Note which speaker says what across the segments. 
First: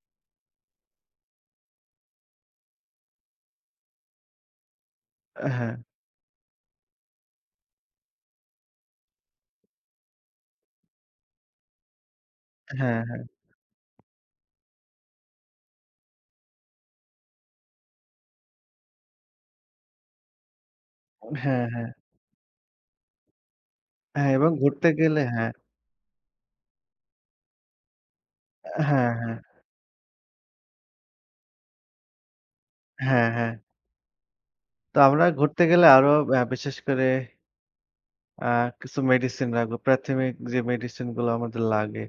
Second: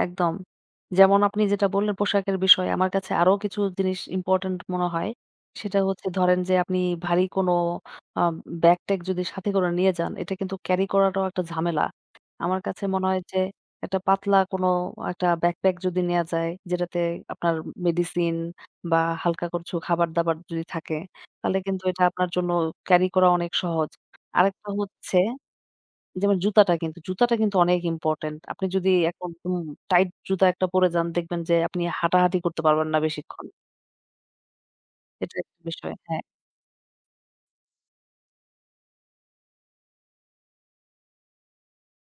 Speaker 1: একদম। যেমন আপনি যেটা বললেন পোশাকের বিষয়ে আমার কাছে আরো কিছু জিনিস important মনে হয়।
Speaker 2: হ্যাঁ।
Speaker 1: সেটা হচ্ছে ধরেন যে আপনি ভারী কোন আব ব্যাগ-ট্যাক যদি সাথে করে নিয়ে যান এটা কিন্তু carry করাটাও একটা ঝামেলা। আমার কাছে
Speaker 2: হ্যাঁ,
Speaker 1: মনে হয়
Speaker 2: হ্যাঁ।
Speaker 1: যে একটা পাতলা কোন একটা Bag pack যদি নেয়া যায় যেটাতে আপনার মেডিসিন বা হালকা কচু খাবার-দাবার যদি থাকে তাহলে
Speaker 2: হ্যাঁ,
Speaker 1: কিন্তু
Speaker 2: হ্যাঁ।
Speaker 1: এটা আপনার জন্য carry করা অনেক সহজ।
Speaker 2: হ্যাঁ, এবং
Speaker 1: আরেকটা
Speaker 2: ঘুরতে
Speaker 1: হচ্ছে
Speaker 2: গেলে হ্যাঁ।
Speaker 1: যেমন জুতাটা কিন্তু। জুতাটা কিন্তু অনেক important। আপনি যদি
Speaker 2: হ্যাঁ,
Speaker 1: এখন
Speaker 2: হ্যাঁ।
Speaker 1: উ টাইট জুতা একটা পরে যান দেখবেন যে আপনি হাঁটাহাঁটি করতে পারবেন না
Speaker 2: হ্যাঁ,
Speaker 1: বেশিক্ষণ।
Speaker 2: হ্যাঁ। তো আমরা
Speaker 1: এটা একটা
Speaker 2: ঘুরতে গেলে
Speaker 1: বিষয়।
Speaker 2: আরো
Speaker 1: হ্যাঁ।
Speaker 2: ব্যা বিশেষ করে আ কিছু medicine রাখবো। প্রাথমিক যে medicine গুলো আমাদের লাগে।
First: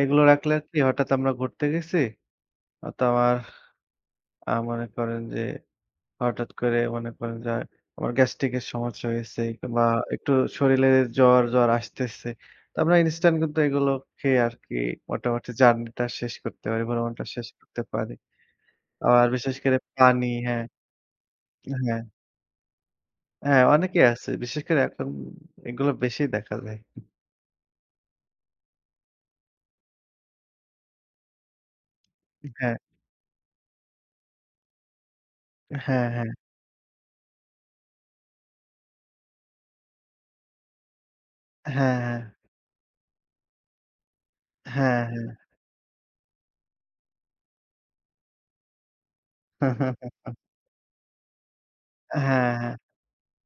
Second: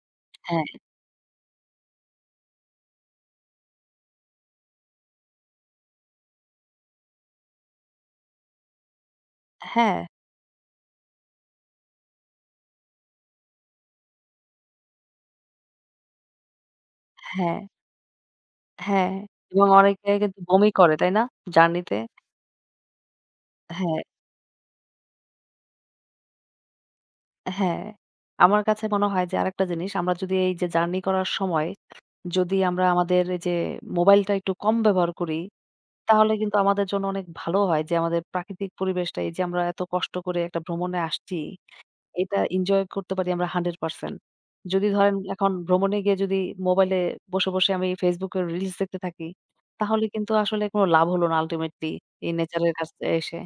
Speaker 2: এগুলো রাখলে
Speaker 1: হ্যাঁ।
Speaker 2: কি হঠাৎ আমরা ঘুরতে গেছি? হয়তো আমার আ মনে করেন যে হঠাৎ করে মনে করেন যে আমার gastric এর সমস্যা হয়েছে বা
Speaker 1: হ্যাঁ।
Speaker 2: একটু শরীলে জ্বর, জ্বর আসতেছে। তো আমরা instant কিন্তু এগুলো খেয়ে আর কি মোটামুটি journey টা শেষ করতে পারি, ভ্রমণটা শেষ
Speaker 1: হ্যাঁ।
Speaker 2: করতে পারি।
Speaker 1: হ্যাঁ
Speaker 2: আবার বিশেষ
Speaker 1: এবং
Speaker 2: করে
Speaker 1: অনেক
Speaker 2: পানি,
Speaker 1: জায়গায়
Speaker 2: হ্যাঁ।
Speaker 1: বমি করে তাই না? journey তে?
Speaker 2: হ্যাঁ। হ্যাঁ,
Speaker 1: হ্যাঁ।
Speaker 2: অনেকেই আছে। বিশেষ করে এখন এগুলা বেশি দেখা যায়।
Speaker 1: হ্যাঁ। আমার কাছে মনে হয় যে আরেকটা জিনিস আমরা যদি এই যে জার্নি করার সময় যদি
Speaker 2: হ্যাঁ।
Speaker 1: আমরা আমাদের এই যে মোবাইলটা একটু কম ব্যবহার করি,
Speaker 2: হ্যাঁ, হ্যাঁ।
Speaker 1: তাহলে কিন্তু আমাদের জন্য অনেক ভালো হয় যে আমাদের প্রাকৃতিক পরিবেশটা এই যে আমরা এত কষ্ট করে একটা ভ্রমণে আসছি।
Speaker 2: হ্যাঁ, হ্যাঁ।
Speaker 1: এটা enjoy করতে পারি আমরা 100%। যদি
Speaker 2: হ্যাঁ,
Speaker 1: ধরেন
Speaker 2: হ্যাঁ।
Speaker 1: এখন ভ্রমণে গিয়ে যদি মোবাইলে বসে, বসে আমি Facebook এর reals দেখতে থাকি, তাহলে কিন্তু আসলে কোন লাভ হলো না ultimately এই
Speaker 2: হ্যাঁ,
Speaker 1: nature এর
Speaker 2: হ্যাঁ।
Speaker 1: কাছে এসে।